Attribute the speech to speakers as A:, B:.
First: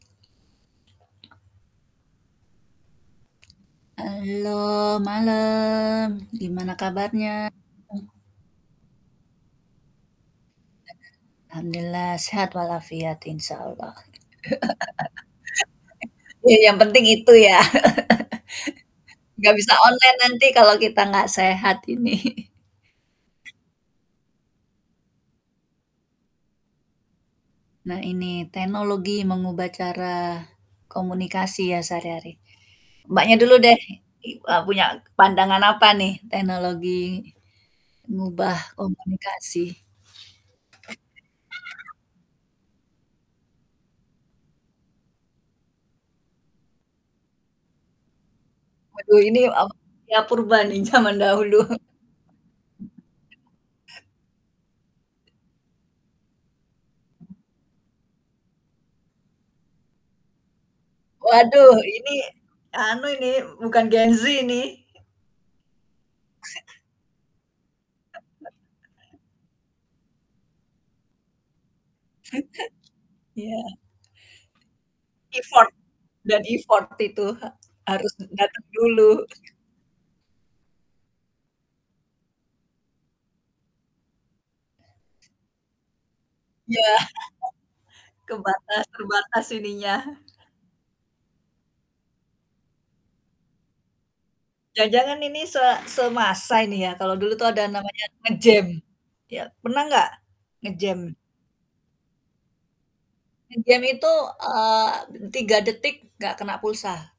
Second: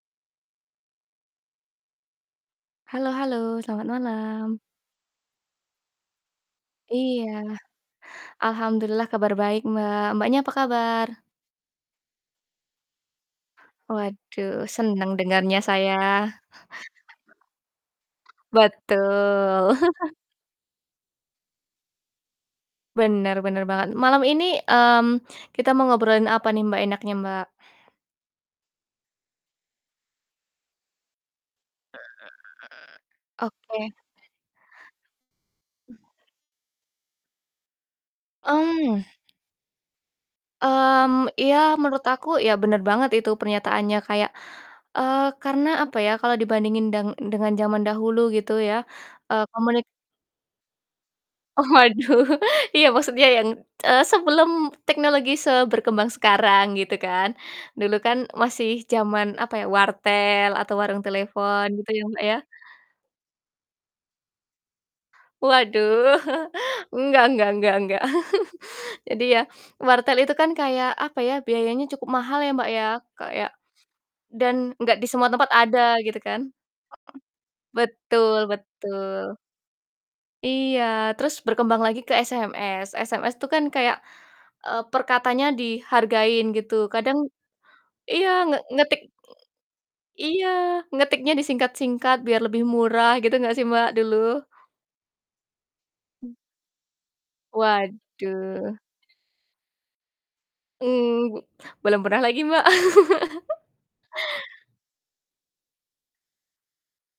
A: Halo halo selamat
B: Halo
A: malam.
B: malam gimana
A: Iya.
B: kabarnya? Mmm.
A: Alhamdulillah kabar baik Mbak. Mbaknya apa
B: Heeh.
A: kabar?
B: Alhamdulillah sehat walafiat Insya Allah.
A: Waduh seneng dengernya saya.
B: Ya yang penting itu ya. Nggak
A: Betul.
B: bisa online nanti kalau kita nggak sehat ini.
A: Bener bener banget. Malam ini, mmm, kita mau ngobrolin apa nih Mbak enaknya Mbak?
B: Nah ini teknologi mengubah cara komunikasi ya sehari-hari. Mbaknya dulu deh,
A: Oke.
B: i eee, punya pandangan apa
A: Mmm.
B: nih teknologi mengubah
A: Mmm.
B: komunikasi.
A: Mmm, ya menurut aku, ya bener banget itu pernyataannya kayak eee, karena apa ya kalau dibandingin deng dengan jaman dahulu gitu ya.
B: Waduh ini,
A: Eee,
B: eee,
A: komuni
B: saya purba nih jaman dahulu.
A: Waduh, iya maksudnya yang, t eee, sebelum teknologi seberkembang sekarang gitu kan, dulu kan masih jaman apa ya wartel atau warung telepon
B: Waduh
A: gitu ya
B: ini,
A: Mbak ya.
B: anu ini, bukan gen Z ini.
A: Waduh enggak enggak enggak enggak jadi ya, wartel itu kan kayak apa ya, biayanya cukup mahal ya Mbak ya kayak
B: Iya.
A: dan nggak di semua tempat
B: Effort,
A: ada gitu
B: dan
A: kan.
B: Effort itu ha
A: Mhm.
B: harus
A: Betul
B: dateng dulu.
A: betul Iya terus berkembang lagi ke SMS. SMS tuh kan kayak, eee, perkatanya dihargain gitu
B: Ya,
A: kadang iya nge
B: kebatas
A: ngetik
B: terbatas ininya.
A: iya, ngetiknya disingkat-singkat biar lebih murah gitu gak sih Mbak dulu?
B: Jangan-jangan ini se
A: Mmm.
B: semasa ini ya kalau dulu tuh ada namanya
A: Waduh.
B: nge-jam, ya, pernah nggak nge-jam?
A: Mmm. Belum pernah lagi Mbak.
B: Nge-jam itu, eee, 3 detik nggak kena pulsa.